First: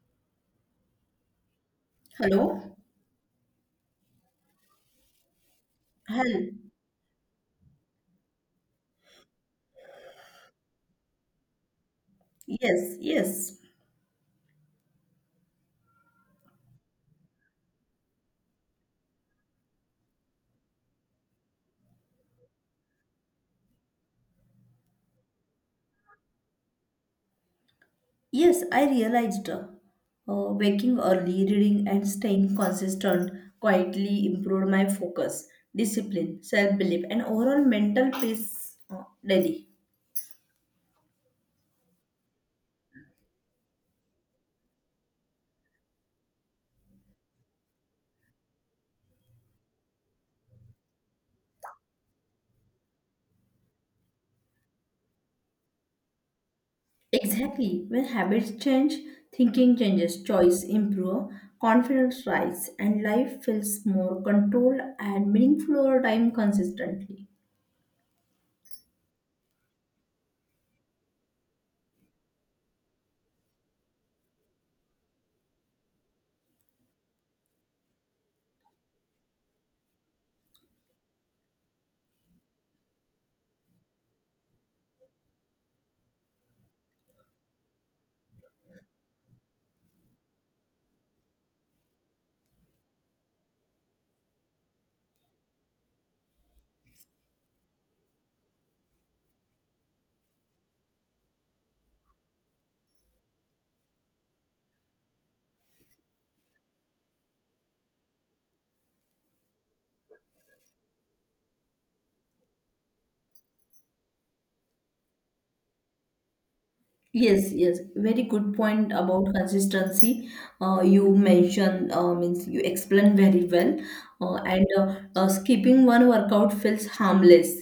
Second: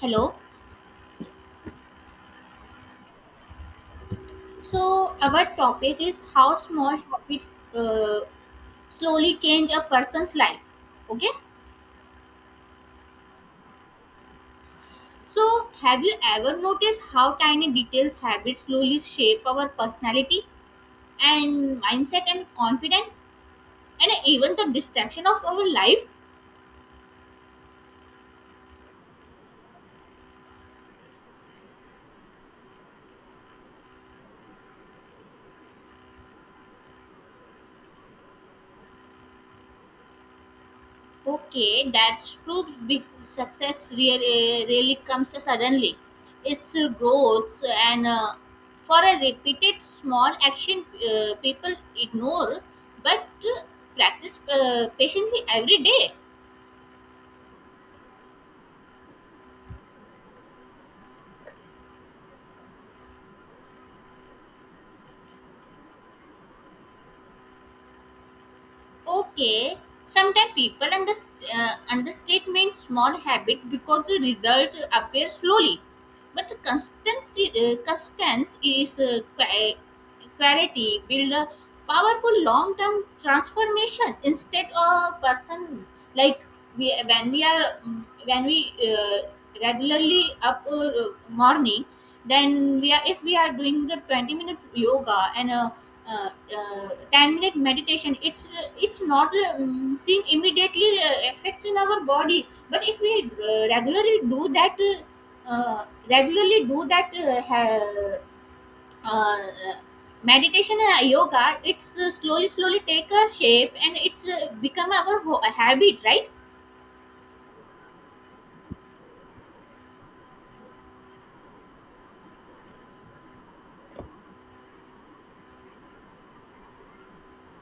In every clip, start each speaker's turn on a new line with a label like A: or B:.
A: Hello.
B: Hello?
A: So our topic is
B: Hello.
A: how small habit uh, slowly change a person's life. Okay.
B: Yes, yes.
A: So have you ever noticed how tiny details habits slowly shape our personality and mindset and confidence and even the distraction of our life?
B: Yes, I realized waking early, reading, and staying consistent quietly improved my focus, discipline, self belief, and overall mental peace daily.
A: Okay, that's proves big success really, really comes suddenly. It's growth and for a repeated small action people ignore but practice patiently every day.
B: Exactly. When habits change, thinking changes, choice improve, confidence rise, and life feels more controlled and meaningful over time consistently.
A: Okay, sometimes people understatement small habit because the result appears slowly, but the constancy constance is quality build a powerful long term transformation instead of person. Like we are when we regularly up morning, then we are, if we are doing the 20-minute yoga and uh, uh, 10-minute meditation, it's not seen immediately effects in our body. But if we regularly do that uh, regularly do that uh, ha- uh, meditation and yoga, it's slowly take a shape and it's become our habit, right?
B: Yes, yes, very good point about consistency. You mentioned means you explained very well, and skipping one workout feels harmless.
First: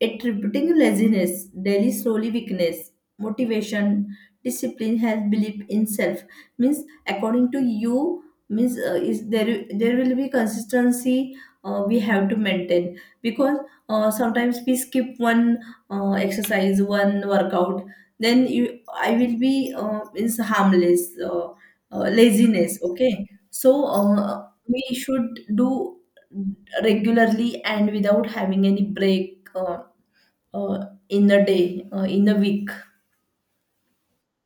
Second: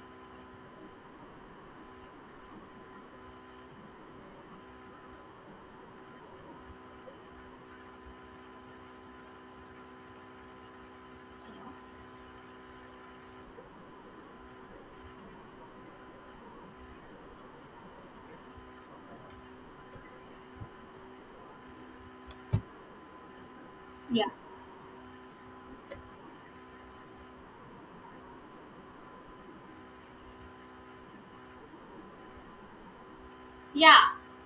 B: It repeating laziness, daily slowly weakness, motivation, discipline, health, belief in self means according to you means is there will be consistency we have to maintain because sometimes we skip one exercise, one workout then you I will be is harmless, laziness. Okay, so we should do regularly and without having any break in a day in a week.
A: Yeah,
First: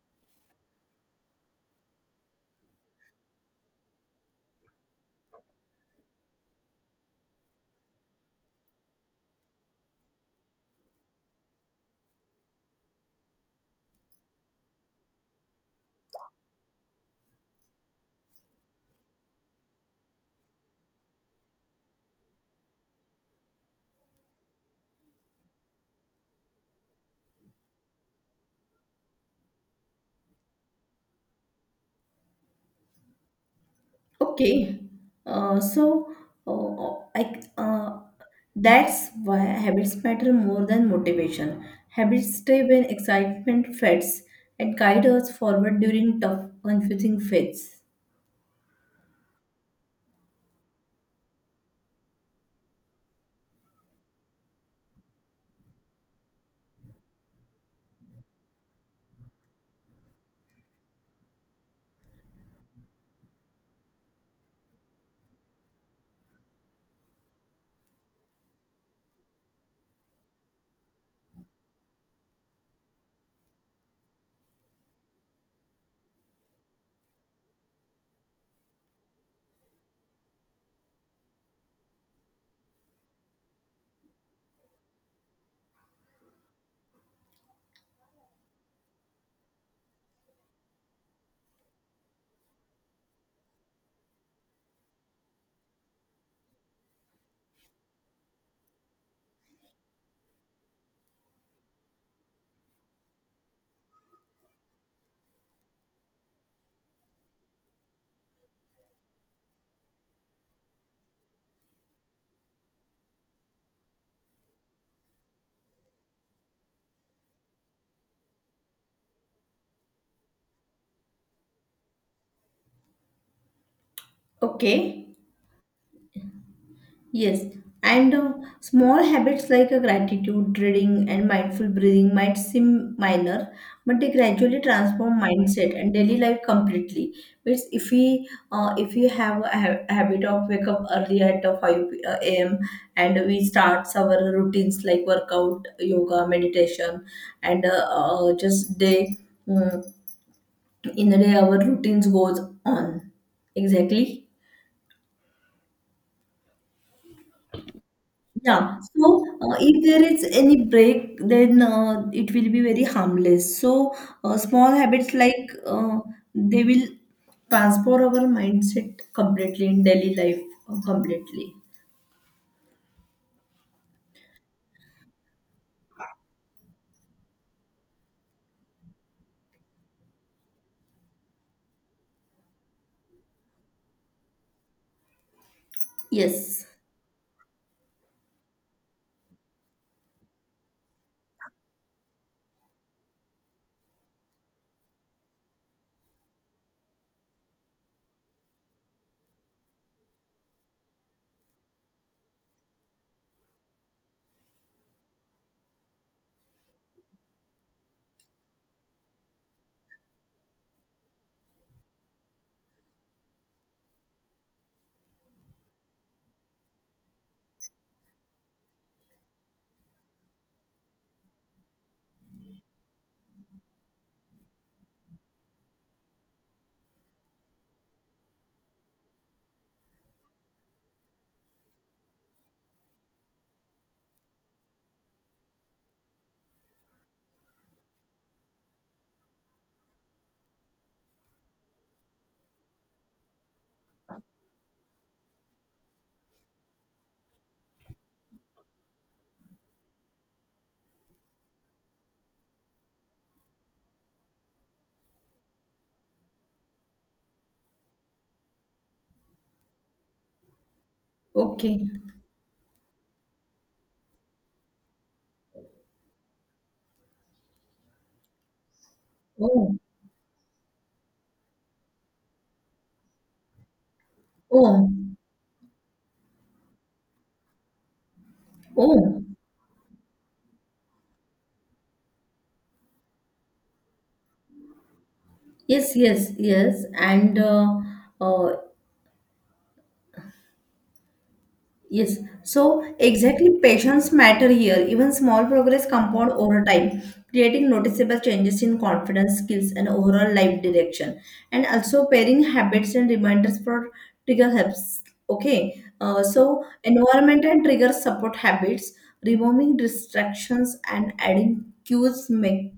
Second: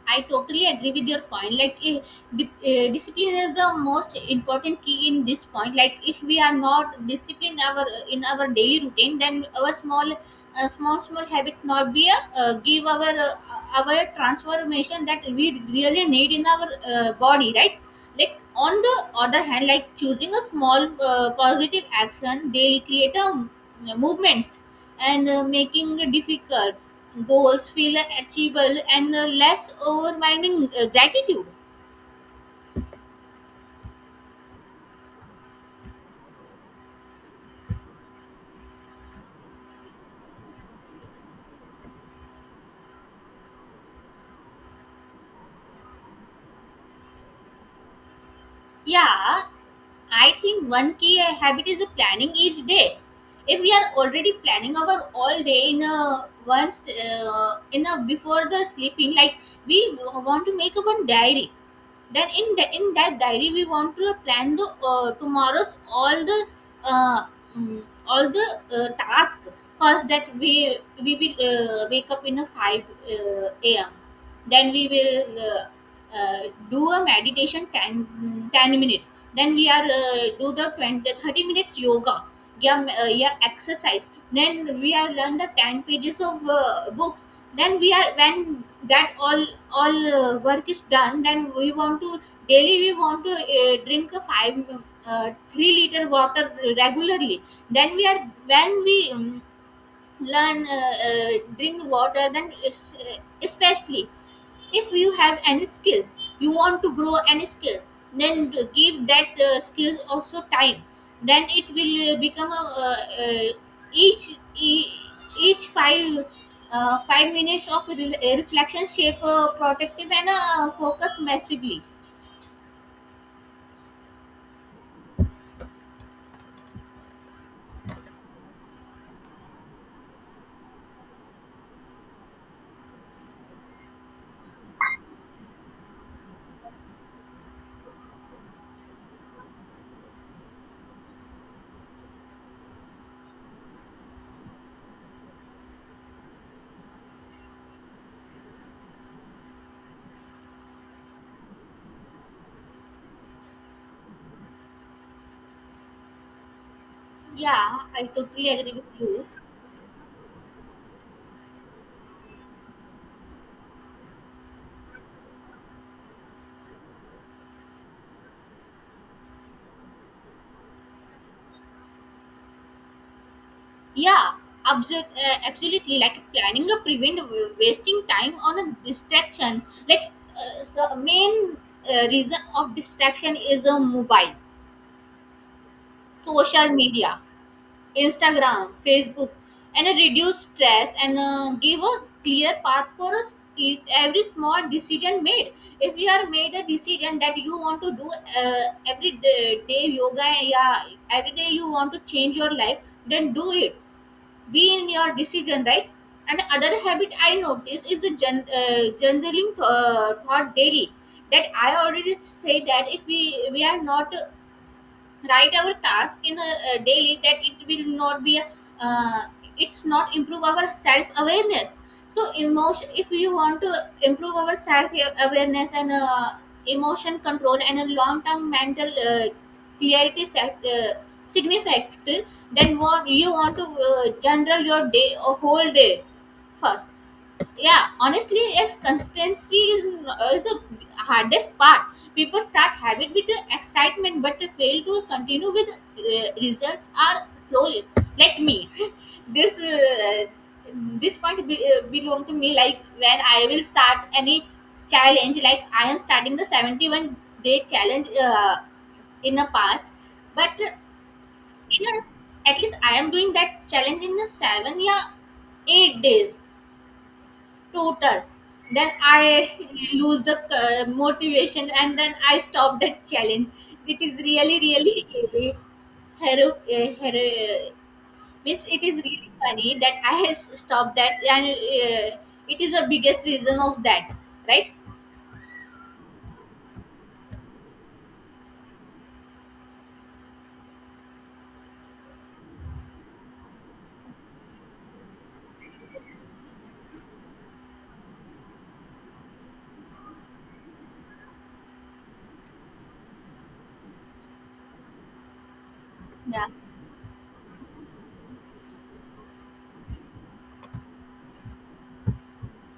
A: I totally agree with your point. Like, discipline is the most important key in this point. Like, if we are not disciplined our in our daily routine, then our small habit not be a give our our transformation that we really need in our body, right? Like on the other hand, like choosing a small positive action daily create a movement and making difficult goals feel achievable and less overwhelming gratitude.
B: Okay, so I uh, that's why habits matter more than motivation. Habits stay when excitement fades and guide us forward during tough, confusing phases.
A: Yeah, I think one key habit is planning each day. If we are already planning our all day in a once in a before the sleeping, like we want to make a one diary, then in that diary we want to plan the tomorrow's uh, all the task first, that we will wake up in a 5 am, then we will uh, do a meditation 10 10 minute, then we are do the 20-30 minutes yoga, yeah, yeah exercise, then we are learn the 10 pages of books, then we are when that all work is done, then we want to daily we want to drink a 5 3-liter water regularly, then we are when we learn uh, drink water, then it's, especially if you have any skill you want to grow any skill, then give that skill also time, then it will become a, each e- each five minutes of reflection shape protective and focus massively.
B: Okay. Yes, and small habits like a gratitude, reading, and mindful breathing might seem minor, but they gradually transform mindset and daily life completely. Means if we have a habit of wake up early at 5 a.m. and we start our routines like workout, yoga, meditation, and just day mm, in the day our routines goes on. Exactly.
A: Yeah, I totally agree
B: Yeah.
A: with
B: So,
A: you.
B: if there is any break, then it will be very harmless. So, small habits like they will transform our mindset completely in daily life completely.
A: Yeah, absolutely. Like planning a prevent wasting time on a distraction. Like so main reason of distraction is a mobile,
B: Yes.
A: social media, Instagram, Facebook, and a reduce stress and give a clear path for us. If every small decision made, if you are made a decision that you want to do every day yoga, yeah, every day you want to change your life, then do it, be in your decision, right? And other habit I notice is the generaling thought daily, that I already say that if we are not write our task in a daily, that it will not be uh, it's not improve our self awareness. So emotion, if you want to improve our self awareness and emotion control and a long term mental clarity self significant, then what you want to general your day or whole day first. Yeah, honestly, yes, consistency is the hardest part. People start habit with the excitement but they fail to continue with result are slowly, like me. this uh, this point belong to me. Like when I will start any challenge, like I am starting the 71-day challenge in the past, but you
B: Okay.
A: know at least I am doing that challenge in the 7, yeah, 8 days total, then I
B: Oh.
A: lose the motivation and then I stop that challenge. It is really
B: Oh.
A: really hero, means it is
B: Oh.
A: really funny that I has stopped that, and it is the biggest reason of that, right?
B: Yes. Yes. Yes. Uh, Yes, so exactly patience matter here. Even small progress compound over time, creating noticeable changes in confidence, skills, and overall life direction. And also pairing habits and reminders for trigger helps. Okay,
A: Yeah.
B: so environment and triggers support habits, removing distractions and adding cues make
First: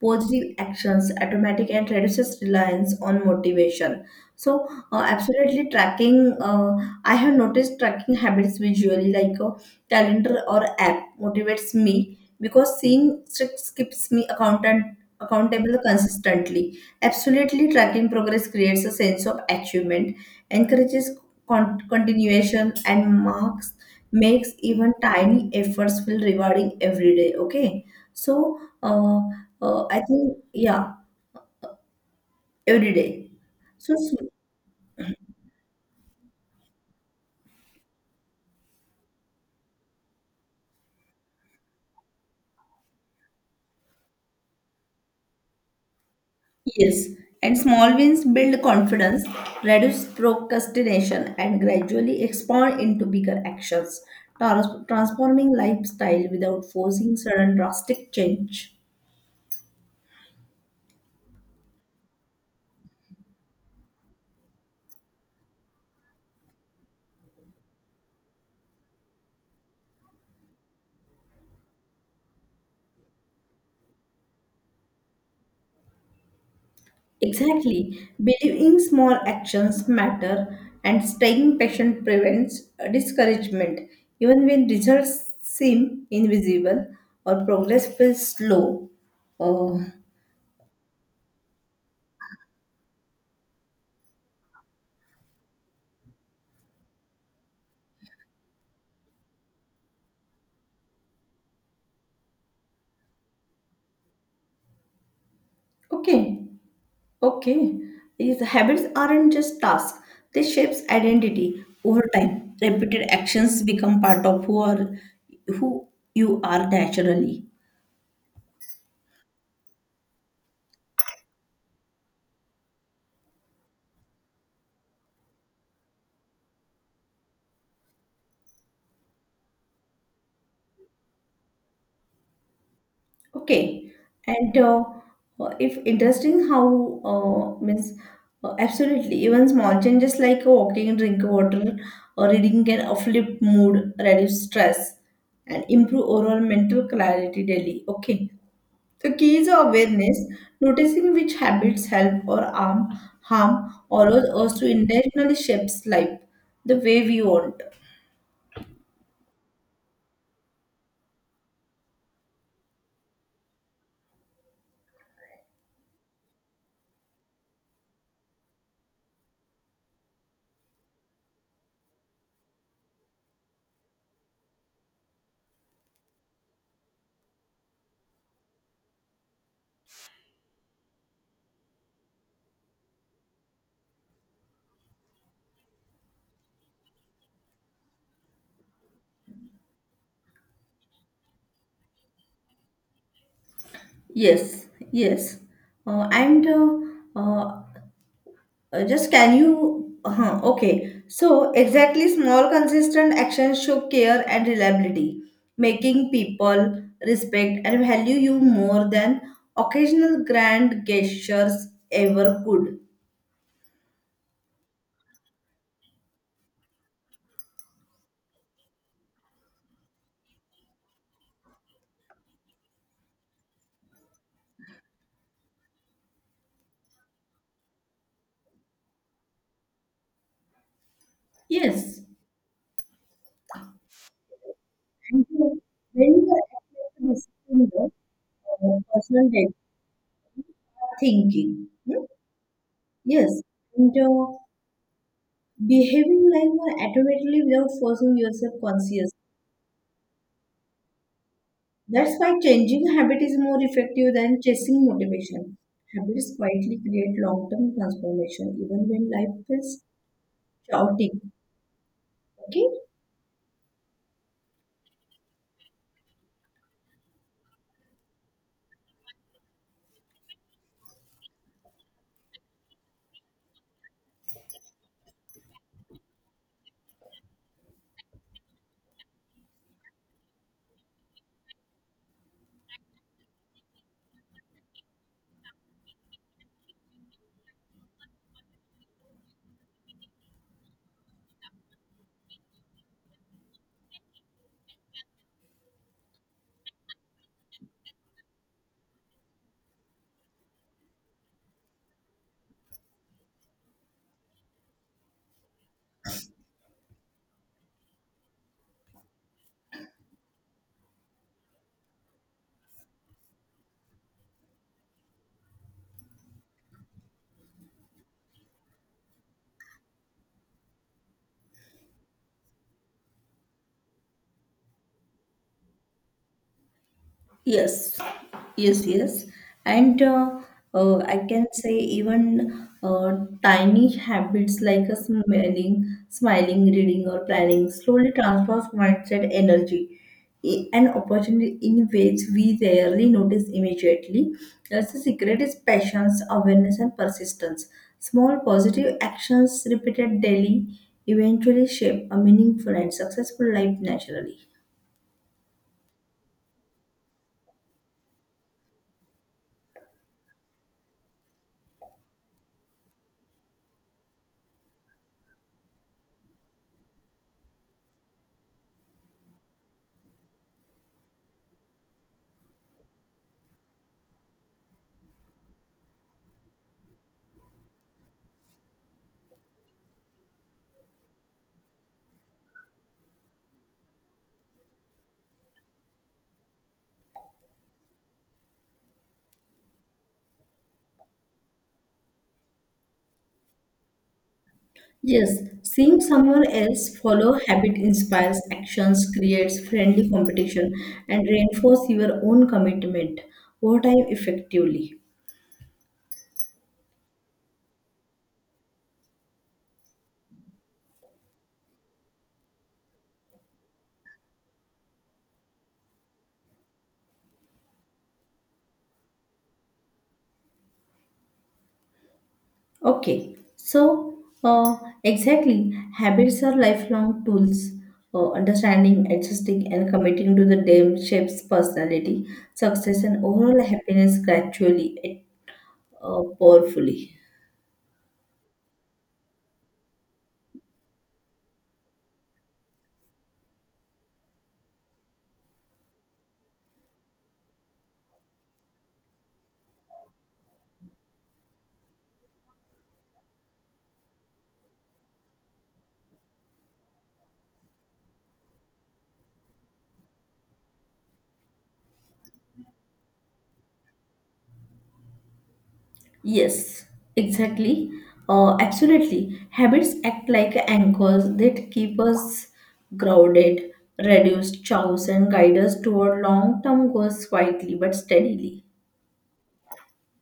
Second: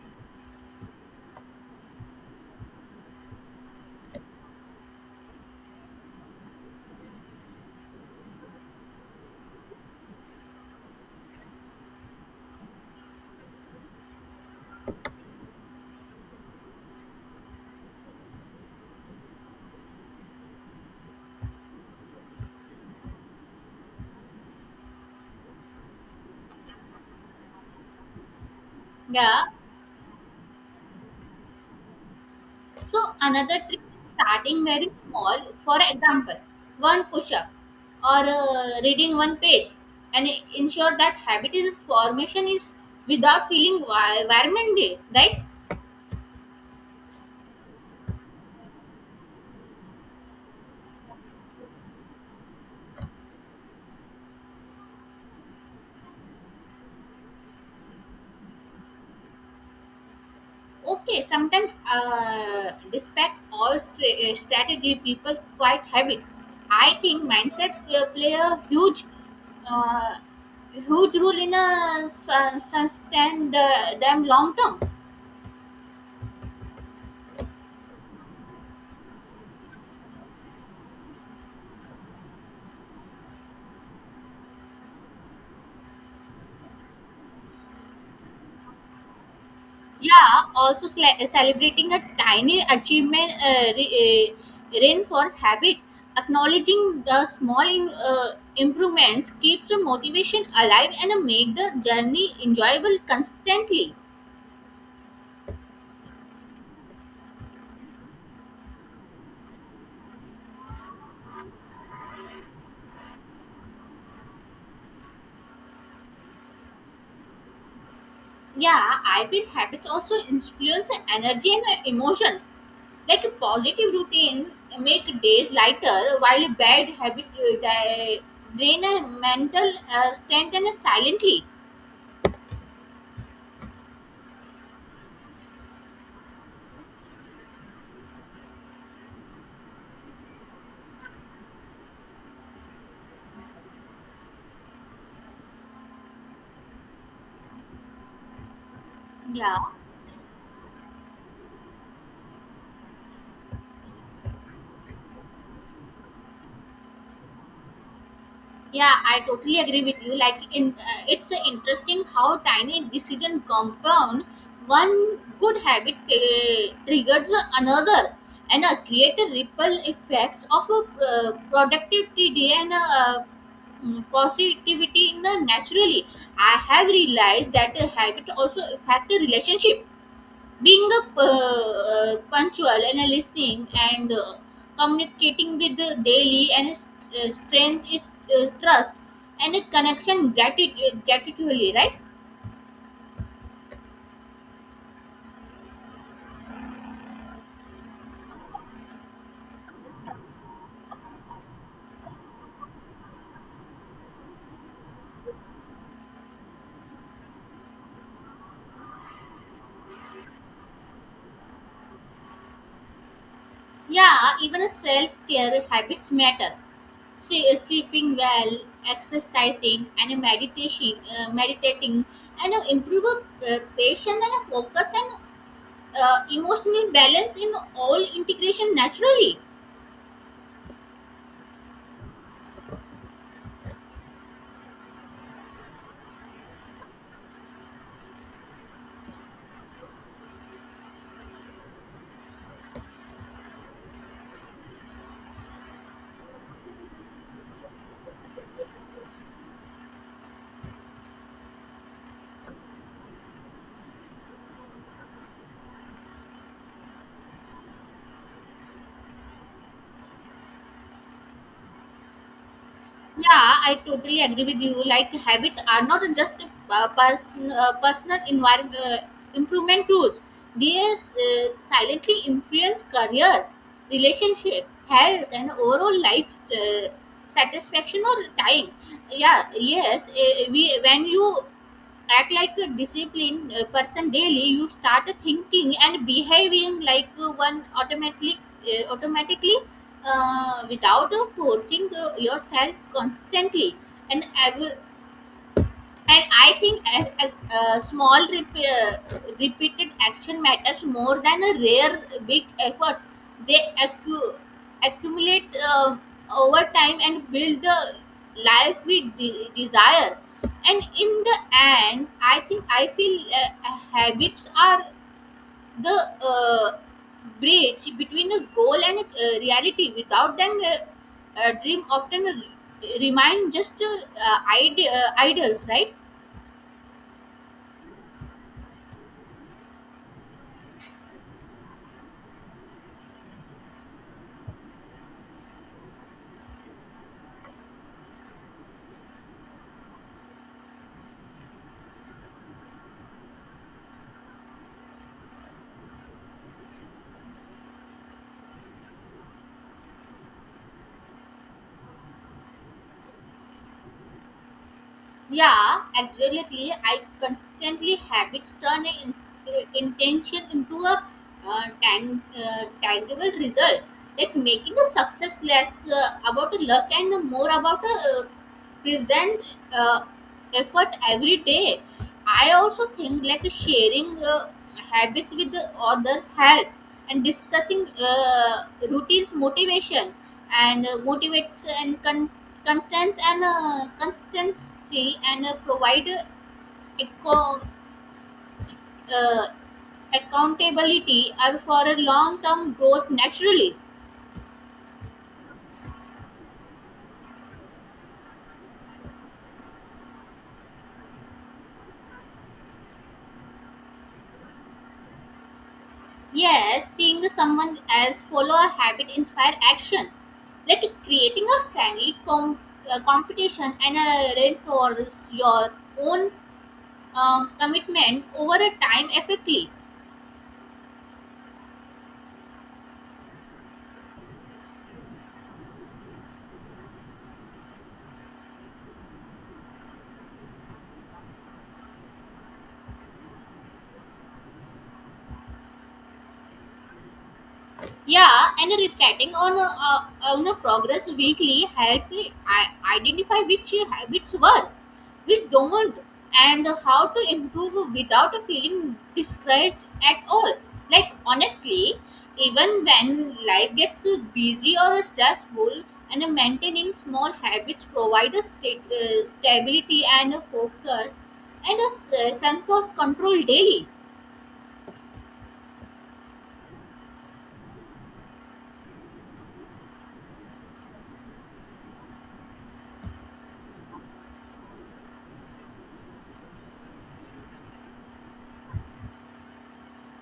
B: positive actions automatic and reduces reliance on motivation. So absolutely tracking, uh, I have noticed tracking habits visually like a calendar or app motivates me because seeing streaks keeps me accountant accountable consistently. Absolutely, tracking progress creates a sense of achievement, encourages continuation, and marks makes even tiny efforts feel rewarding every day. Okay, so uh,
A: Yeah.
B: I think, yeah, every
A: So
B: day.
A: another trick
B: So,
A: is
B: sm-
A: starting very small. For example, one push-up or reading one page, and ensure that habit is formation is without feeling environment, right?
B: yes, and small wins build confidence, reduce procrastination, and gradually expand into bigger actions, transforming lifestyle without forcing sudden drastic change.
A: Okay, sometimes despite all strategy, people quite habit. I think mindset play a uh, huge role in a sustain the, them long term.
B: Exactly. Believing small actions matter and staying patient prevents discouragement. Even when results seem invisible or progress feels slow. Uh,
A: Yeah, also celebrating a tiny achievement reinforce habit. Acknowledging the small improvements keeps the motivation alive and make the journey enjoyable constantly.
B: okay. Okay, these habits aren't just tasks, they shapes identity over time. Repeated actions become part of who you are naturally.
A: Yeah, I feel habits also influence the energy and emotions. Like a positive routine make days lighter, while a bad habit drain a mental strength and silently.
B: Okay, and if interesting how means absolutely even small changes like walking, drinking water, or reading can uplift mood, reduce stress, and improve overall mental clarity daily. Okay, the keys
A: Yeah.
B: are awareness, noticing which habits help or harm, or allows us to intentionally shape life the way we want.
A: Yeah, I totally agree with you. Like, in, it's interesting how tiny decision compound one good habit triggers another, and create a ripple effects of a productivity and positivity in the naturally. I have realized that a habit also affect the relationship, being a punctual and a listening and communicating with the daily and strength is trust and a connection gratitude gratitudely, right?
B: Yes, yes. And just can you? Okay. So exactly, small consistent actions show care and reliability, making people respect and value you more than occasional grand gestures ever could.
A: Yeah, even a self-care habits matter. See, sleeping well, exercising and a meditation meditating and improve patience and a focus and emotional balance in all integration naturally.
B: Yes. And so when you are assessing the personal data thinking, hmm? Yes, and behaving like one automatically without forcing yourself conscious. That's why changing habit is more effective than chasing motivation. Habits quietly create long-term transformation even when life feels chaotic. Okay?
A: Yeah, I totally agree with you. Like habits are not just personal environment improvement tools. They silently influence career, relationship, health, and overall life satisfaction or time. Yeah, yes, we when you act like a disciplined person daily, you start thinking and behaving like one automatically without forcing yourself constantly, and ev- and I think a small repeated action matters more than a rare big efforts. They accu- accumulate over time and build the life we desire. And in the end, I think I feel habits are the bridge between a goal and a reality. Without them, a dream often remain just ideals, right?
B: Yes, yes, yes. And I can say even tiny habits like a smiling, reading, or planning slowly transforms mindset energy and opportunity in ways we rarely notice immediately. That's the secret is patience, awareness, and persistence. Small positive actions repeated daily eventually shape a meaningful and successful life naturally.
A: Yeah, absolutely. I constantly habits turn intention into a tangible result, like making a success less about a luck and more about a present uh, effort every day. I also think like sharing habits with the others helps, and discussing routines motivation and motivates and contents and consistency and provide eco- uh, accountability are for a long-term growth naturally.
B: Yes, seeing someone else follow habit inspires actions, creates friendly competition, and reinforce your own commitment. What time, effectively.
A: Yes, seeing someone else follow a habit inspire action, like creating a friendly competition and reinforce your own commitment over a time effectively.
B: Okay, so exactly, habits are lifelong tools. Understanding, adjusting, and committing to the them shapes personality, success, and overall happiness gradually, powerfully.
A: Yeah, and reflecting on a progress weekly help me I identify which habits work, which don't, and how to improve without feeling discouraged at all. Like honestly, even when life gets busy or stressful, and maintaining small habits provide a stability and a focus and a sense of control daily.
B: Yes, exactly. Absolutely. Habits act like anchors that keep us grounded, reduce chaos, and guide us toward long term goals quietly but steadily.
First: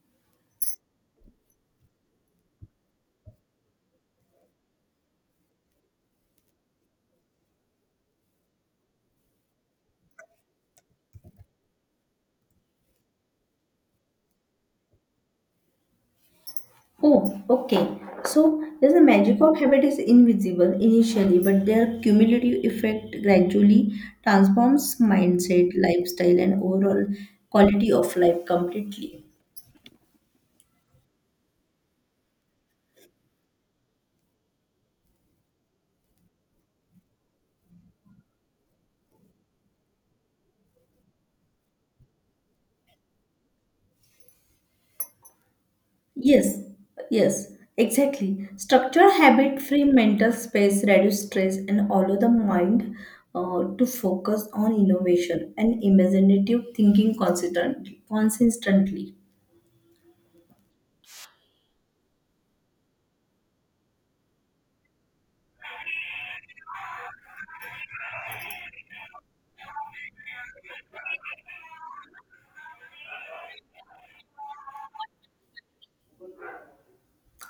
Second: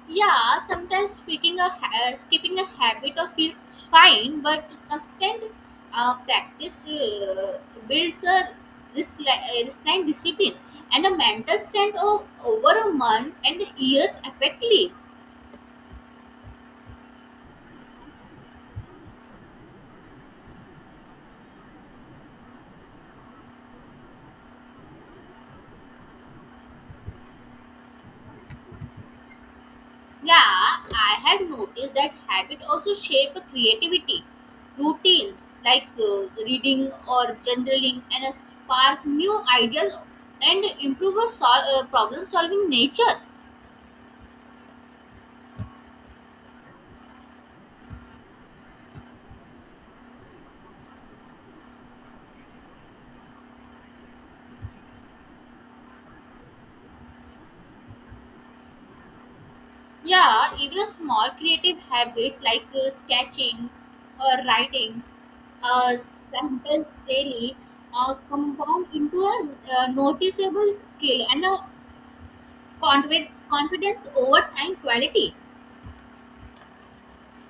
A: Yeah, sometimes skipping a habit or feels fine, but constant practice builds a resilient discipline and a mental strength of over a month and years effectively.
B: Oh, okay. So, there's the magic of habit is invisible initially, but their cumulative effect gradually transforms mindset, lifestyle, and overall quality of life completely.
A: Yeah, I have noticed that habit also shape creativity routines like reading or journaling and spark new ideas and improve a problem solving nature.
B: Yes, yes, exactly. Structure habit-free mental space reduce stress and allow the mind to focus on innovation and imaginative thinking consistently.
A: Yeah, even small creative habits like sketching or writing a sentence daily compound into a noticeable skill and a confidence over time quality.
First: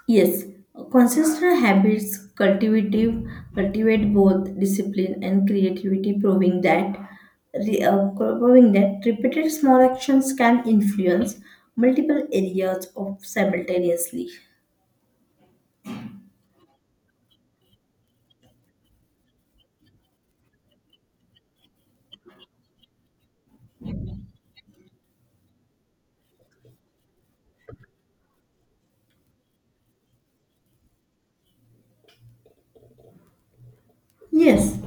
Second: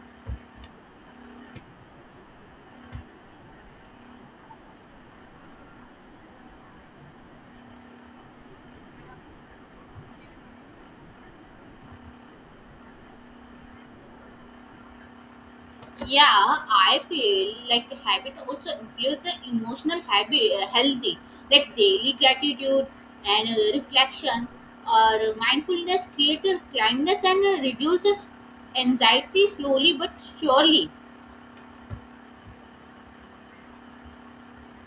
B: Yes, consistent habits cultivative cultivate both discipline and creativity, proving that repeated small actions can influence multiple areas of simultaneously.
A: Yeah, I feel like the habit also includes the emotional healthy, like daily gratitude and reflection or mindfulness, creative kindness, and reduces anxiety slowly but surely.
B: Yes,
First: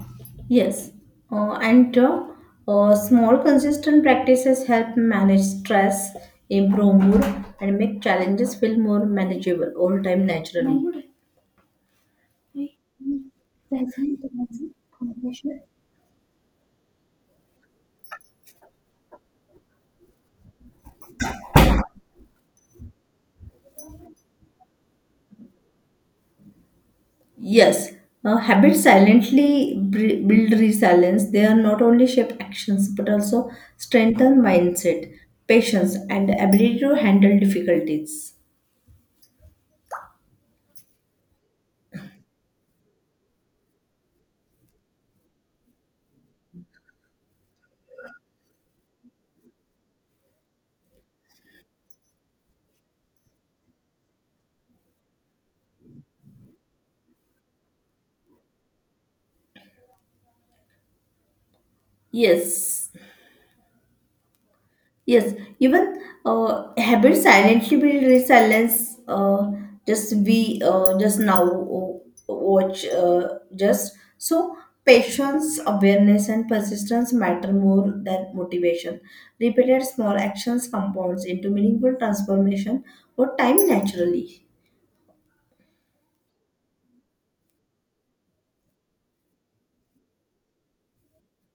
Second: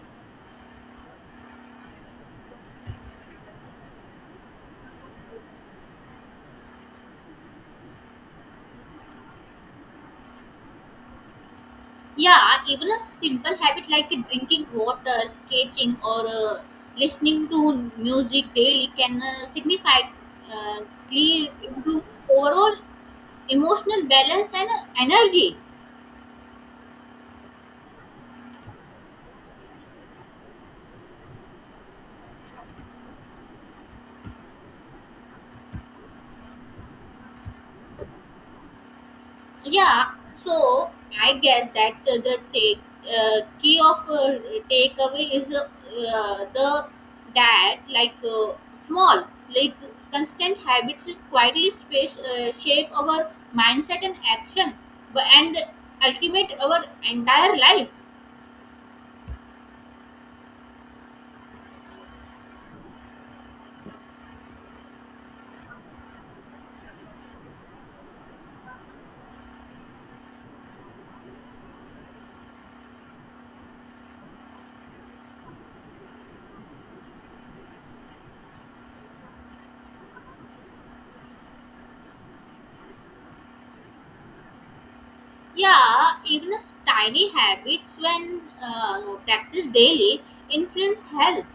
B: yes. And small, consistent practices help manage stress, improve mood, and make challenges feel more manageable all time naturally.
A: Yeah, even a simple habit like drinking water, sketching, or listening to music daily can signify uh, improve overall emotional balance and energy.
B: Yes, habits silently build resilience. They are not only shape actions but also strengthen mindset, patience, and ability to handle difficulties.
A: Yeah, so I guess that the take key of takeaway is the that like small like constant habits quietly space shape our mindset and action, and ultimate our entire life.
B: Yes. Yes, even habits silently build resilience. Just we just now watch just So patience, awareness, and persistence matter more than motivation. Repeated small actions compounds into meaningful transformation over time naturally.
A: Yeah, even as tiny habits when practiced daily influence health,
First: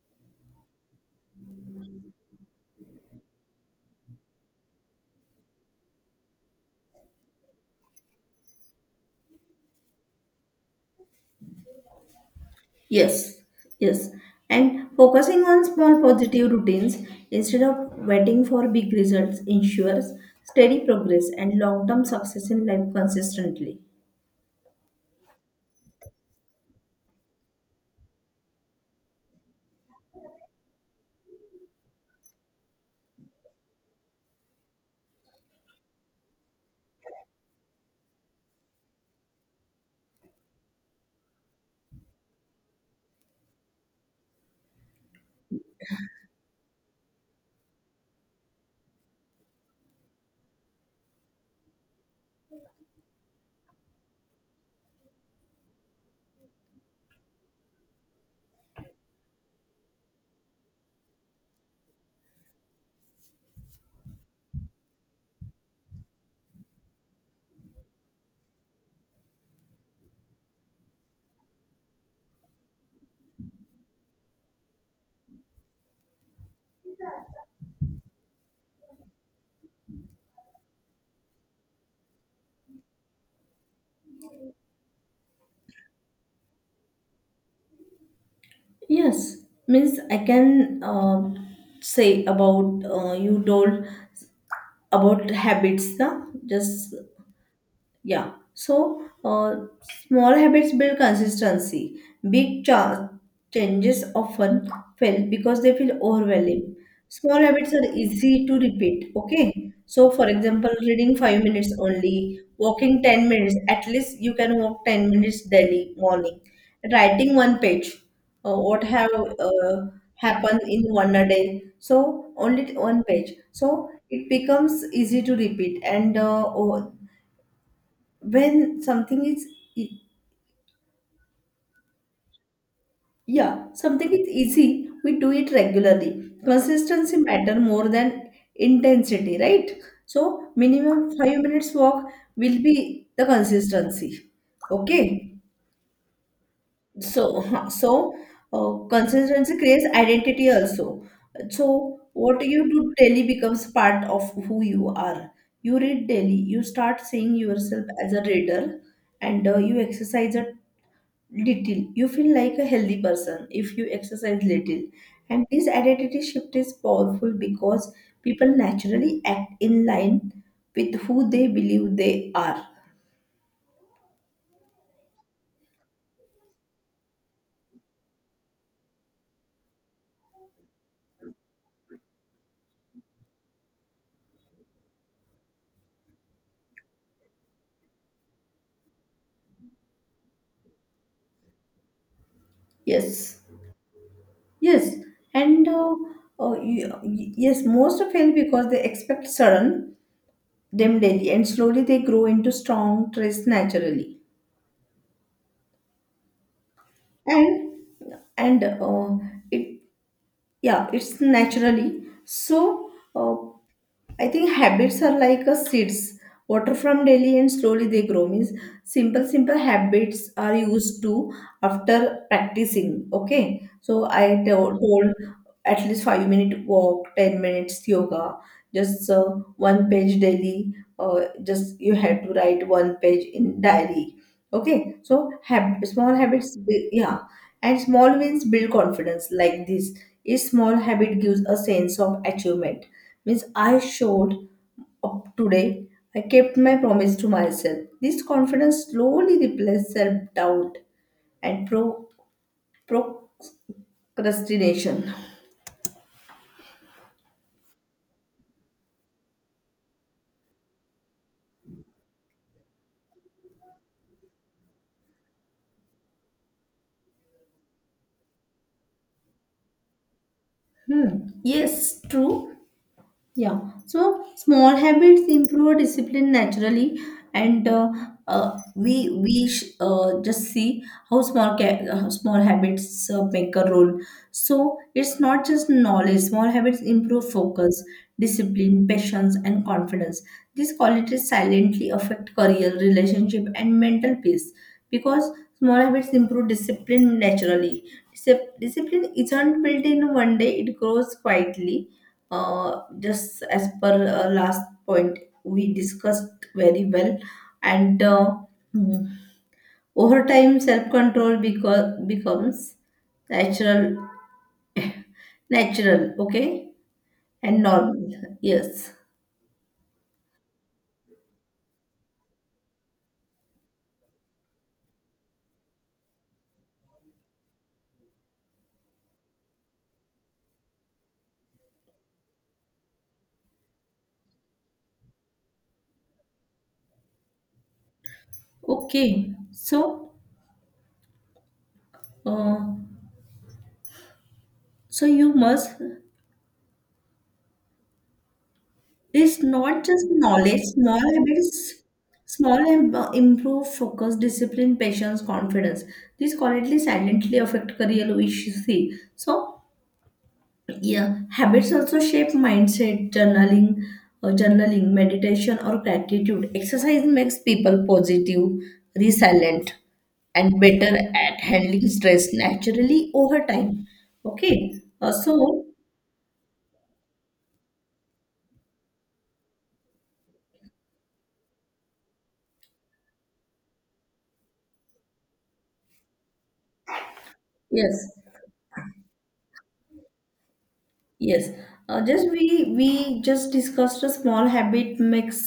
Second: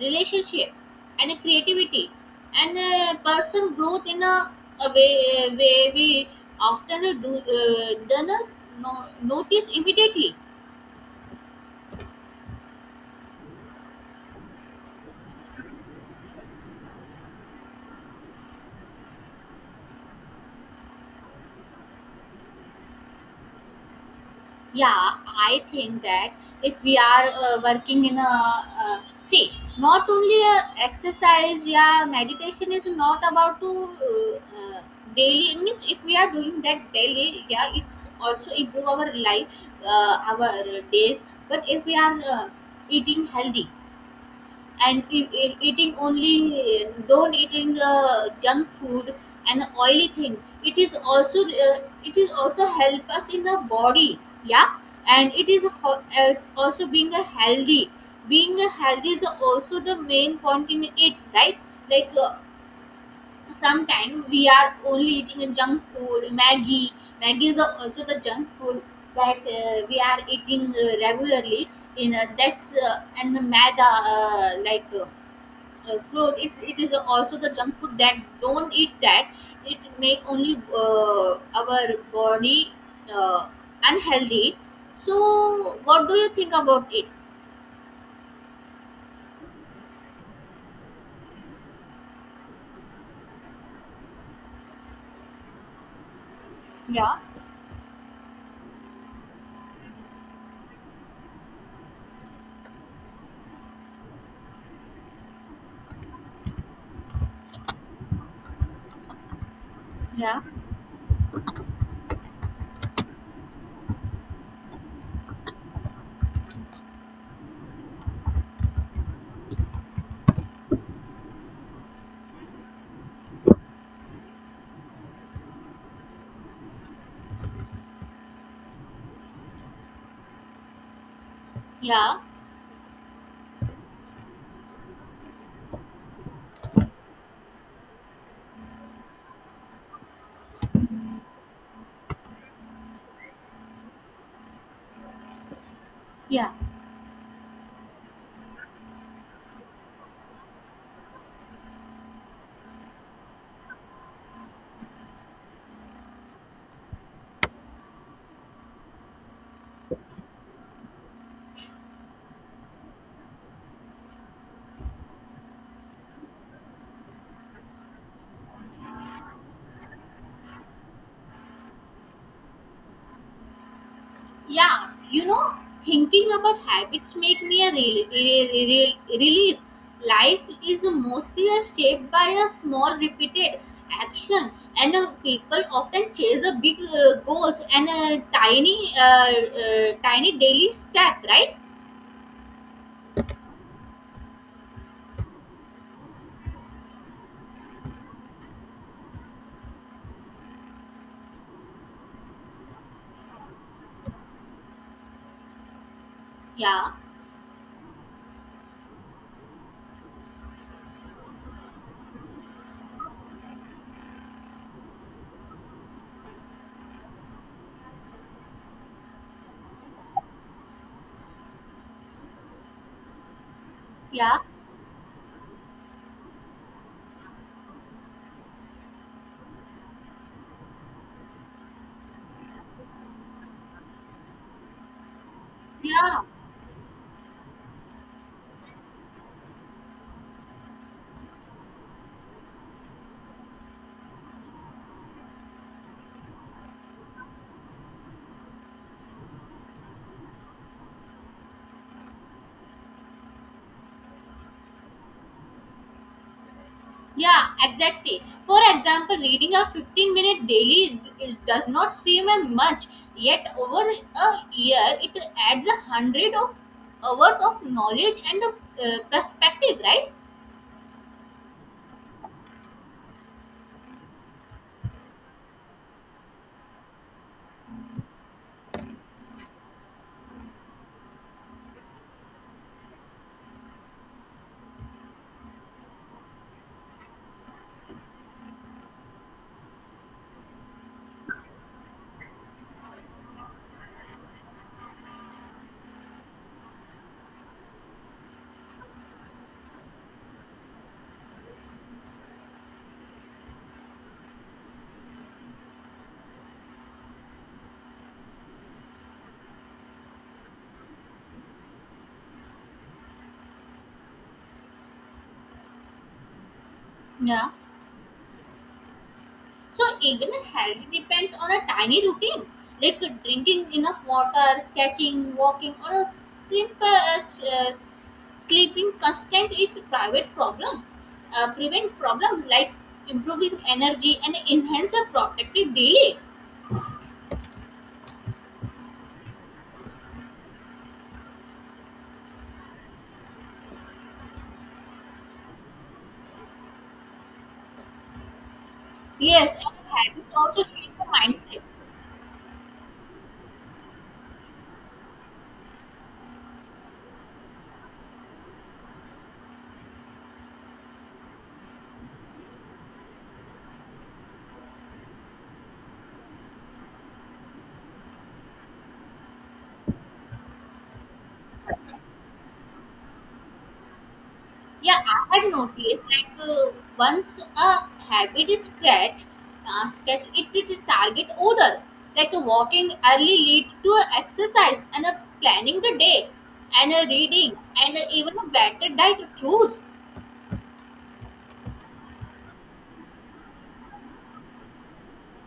A: relationship, and creativity, and personal growth in a way, way we often do don't us no, notice immediately.
B: Yes, yes. And focusing on small positive routines instead of waiting for big results ensures steady progress and long term success in life consistently.
A: Yeah, I think that if we are working in a, see, not only a exercise. Yeah, meditation is not about to daily. Means if we are doing that daily, yeah, it's also improve our life, our days. But if we are eating healthy and eating only, don't eating junk food and oily thing, it is also, uh, it is also help us in the body. Yeah, and it is as also being a healthy. Being a healthy is also the main point in it, right? Like sometimes we are only eating a junk food, maggie. Maggie is also the junk food that we are eating regularly in, that's and the maida, clothes. It is also the junk food that don't eat that. It make only our body uh, unhealthy. So, what do you think about it?
B: Yes, means I can say about you told about habits, na? Just
A: Yeah.
B: Yeah. So, small habits build consistency. Big changes often fail because they feel overwhelming. Small habits are easy to repeat. Okay. So, for
A: Yeah.
B: example, reading 5 minutes only, walking 10 minutes, at least you can walk 10 minutes daily morning, writing one page, what have happened in one a day. So, only one page. So, it becomes easy to repeat and oh, when something is e-
A: Yeah,
B: yeah, something is easy, we do it regularly. Consistency matter more than intensity, right? So minimum 5 minutes walk will be the consistency. Okay,
A: yeah.
B: so so consistency creates identity also. So what you do daily becomes part of who you are. You read daily, you start seeing yourself as a reader, and you exercise a little. You feel like a healthy person if you exercise little. And this identity shift is powerful because people naturally act in line with who they believe they are.
A: Yeah, you know, thinking about habits make me a relief. Life is mostly a shaped by a small repeated action, and people often chase a big goals and a tiny daily step, right?
B: Yes. Yes. And yes, most fail because they expect sudden, them daily, and slowly they grow into strong traits naturally.
A: Yeah,
B: And and it yeah, it's naturally. So uh, I think habits are like a seeds water from daily and slowly they grow means simple habits are used to after practicing. Okay, so
A: yeah,
B: I told at least 5-minute walk, 10 minutes yoga, just one page daily, just you have to write one page in diary.
A: yeah.
B: Yeah, and small wins build confidence like this. Each small habit gives a sense of achievement. Means I showed up today. I kept my promise to myself. This confidence slowly replaces self-doubt and procrastination.
A: Yeah, exactly. For example, reading a 15-minute daily is, does not seem as much, yet over a year it adds a hundred of hours of knowledge and a, perspective, right?
B: Hmm. Yes, true. Yeah, so small habits improve discipline naturally, and uh, we we sh just see how small habits make a role. So it's not just knowledge. Small habits improve focus, discipline, patience, and confidence. These qualities silently affect career, relationship, and mental peace because small habits improve discipline naturally. Discipline isn't built in one day; it grows quietly just as per last point we discussed very well, and mm, over time self-control becomes natural natural. Okay,
A: Yeah.
B: and normal. Yes.
A: So even health depends on a tiny routine, like drinking enough water, sketching, walking, or a simple sleeping constant is a private problem. Prevent problems like improving energy and enhance a protective daily.
B: okay so uh, so you must It's
A: Yes, and
B: not just
A: habits
B: knowledge,
A: also shape
B: small
A: the mindset.
B: habits, small and improve focus, discipline, patience, confidence. These quietly silently affect career efficiency. So yeah, habits also shape mindset, journaling, meditation or gratitude. Exercise makes people positive, resilient and better at handling stress naturally over time. Okay.
A: Yeah,
B: Uh,
A: I have
B: so
A: noticed like, once a habit is scratch, scratch it to target other. Like walking early lead to a exercise and a planning the day and a reading and
B: yes,
A: a even a better diet to choose.
B: Yes, just we just discussed a small habit makes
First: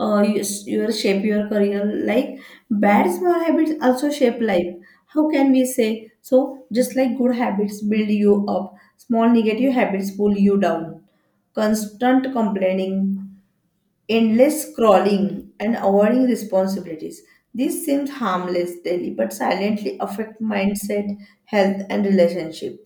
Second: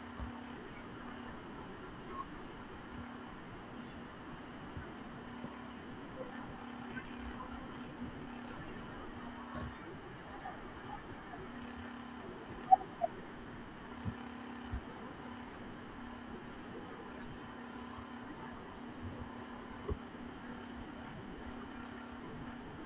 B: your shape your career. Like bad small habits also shape life. How can we say so? Just like good habits build you up, small negative habits pull you down. Constant complaining, endless scrolling, and avoiding responsibilities. This seems harmless daily, but silently affect mindset, health, and relationship.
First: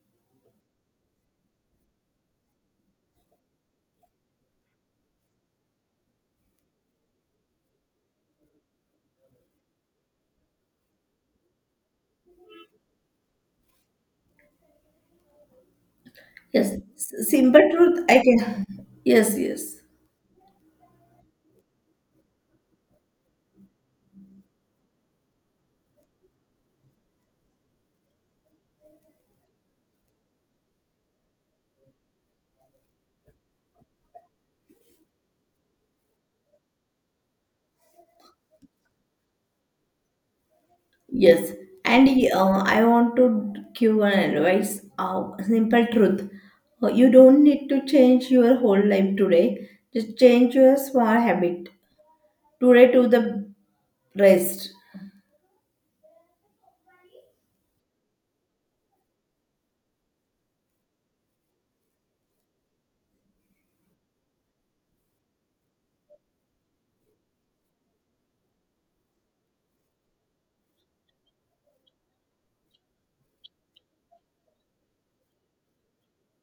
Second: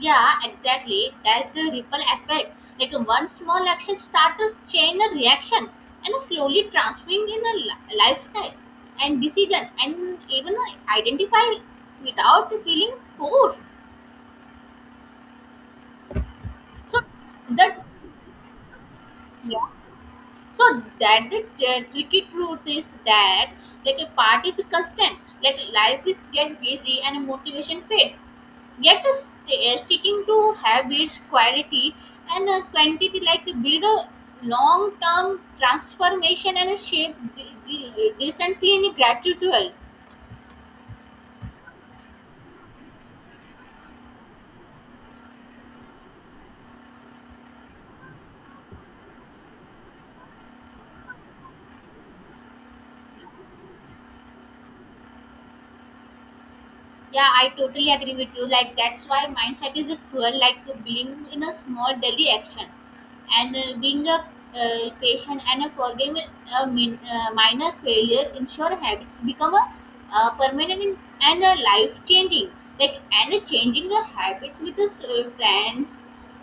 A: Yeah, exactly. That's the ripple effect. Like one small action starts a chain a reaction and a slowly transforming in a lifestyle and decision and even identify without feeling forced.
B: Yes,
A: So
B: simple
A: that,
B: truth. I can. Yes,
A: yeah.
B: yes,
A: So that the tricky truth is that like a part is constant. Like life is get busy and motivation fades. Yet the sticking to habits, quality and quantity, like build a long term transformation and a shape decently and gradual.
B: yes. And I want to give an advice. Simple truth. You don't need to change your whole life today. Just change your small habit today to the rest.
A: Yeah, I totally agree with you. Like that's why mindset is a cruel. Like being in a small daily action, and being a patient and a forgiving a minor failure ensure habits become a permanent and a life changing. Like and changing the habits with the friends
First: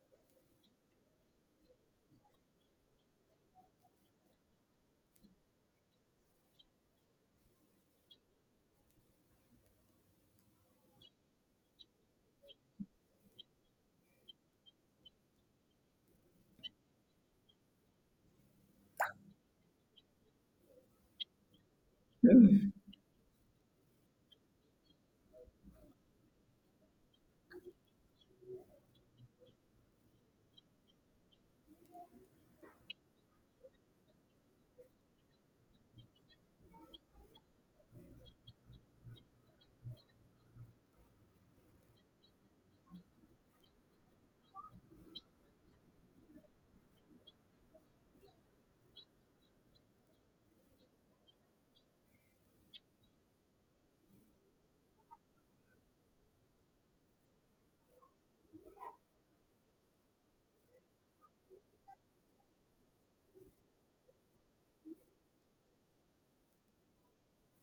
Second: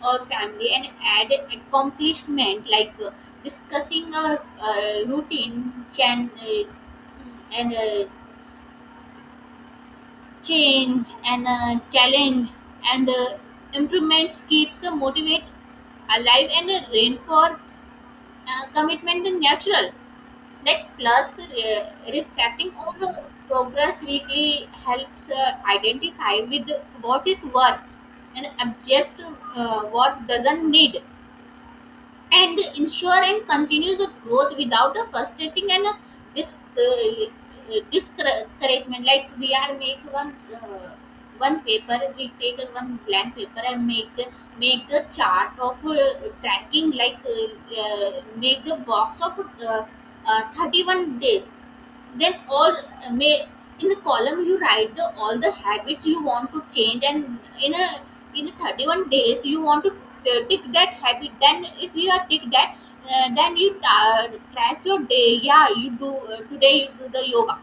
A: or family and add accomplishment like discussing a routine can. And change and challenge and improvements keeps motivate alive and reinforce commitment and natural. Like plus reflecting on the progress weekly helps identify with what is worth and adjust what doesn't need and ensure and ensuring the growth without a frustrating and a dis- uh, discouragement. Like we are make one paper, we take one blank paper and make the chart of tracking, like make a box of uh, 31 days, then all may in the column you write the all the habits you want to change, and in a 31 days you want to tick that habit. Then if you are tick that, then you track your day. Yeah, you do today, you do the yoga,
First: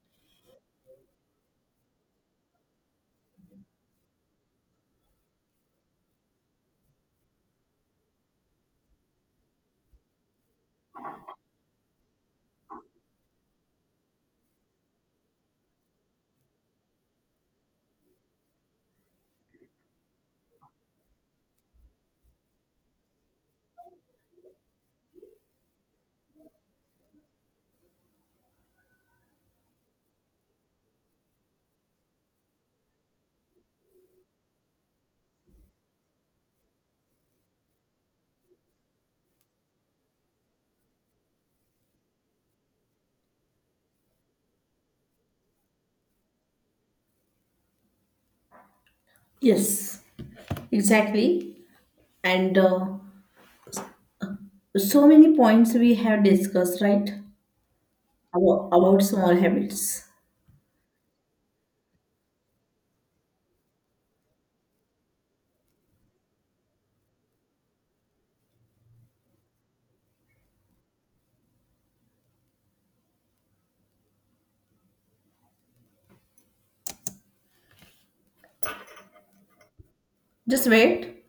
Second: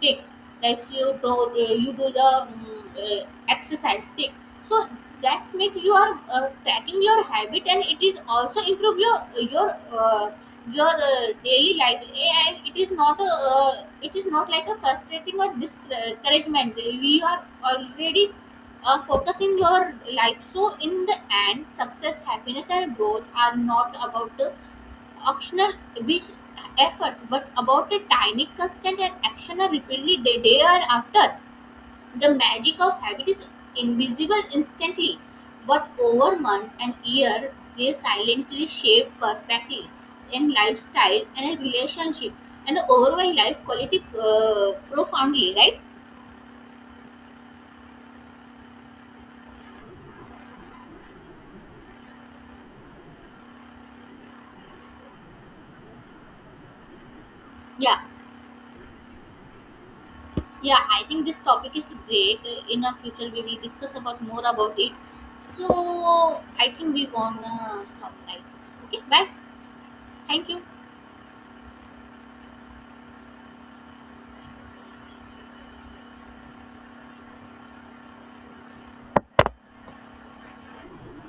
A: tick. Like you do the exercise, tick. So that's make you are tracking your habit, and it is also improve uh, your daily life. And it is not a, it is not like a frustrating or discouragement. We are already focusing your life. So in the end, success, happiness, and growth are not about the optional big efforts, but about a tiny constant and action repeatedly day, day after. The magic of habit is invisible instantly, but over months and years, they silently shape perfectly in lifestyle and a relationship and overall life quality, profoundly, right?
B: Yes, exactly. And so many points we have discussed, right?
A: Yeah,
B: About small habits.
A: yeah, I think this topic is great. In our future, we will discuss about more about it. So, I think we wanna stop, right? Okay, bye. Thank you.
B: Just wait.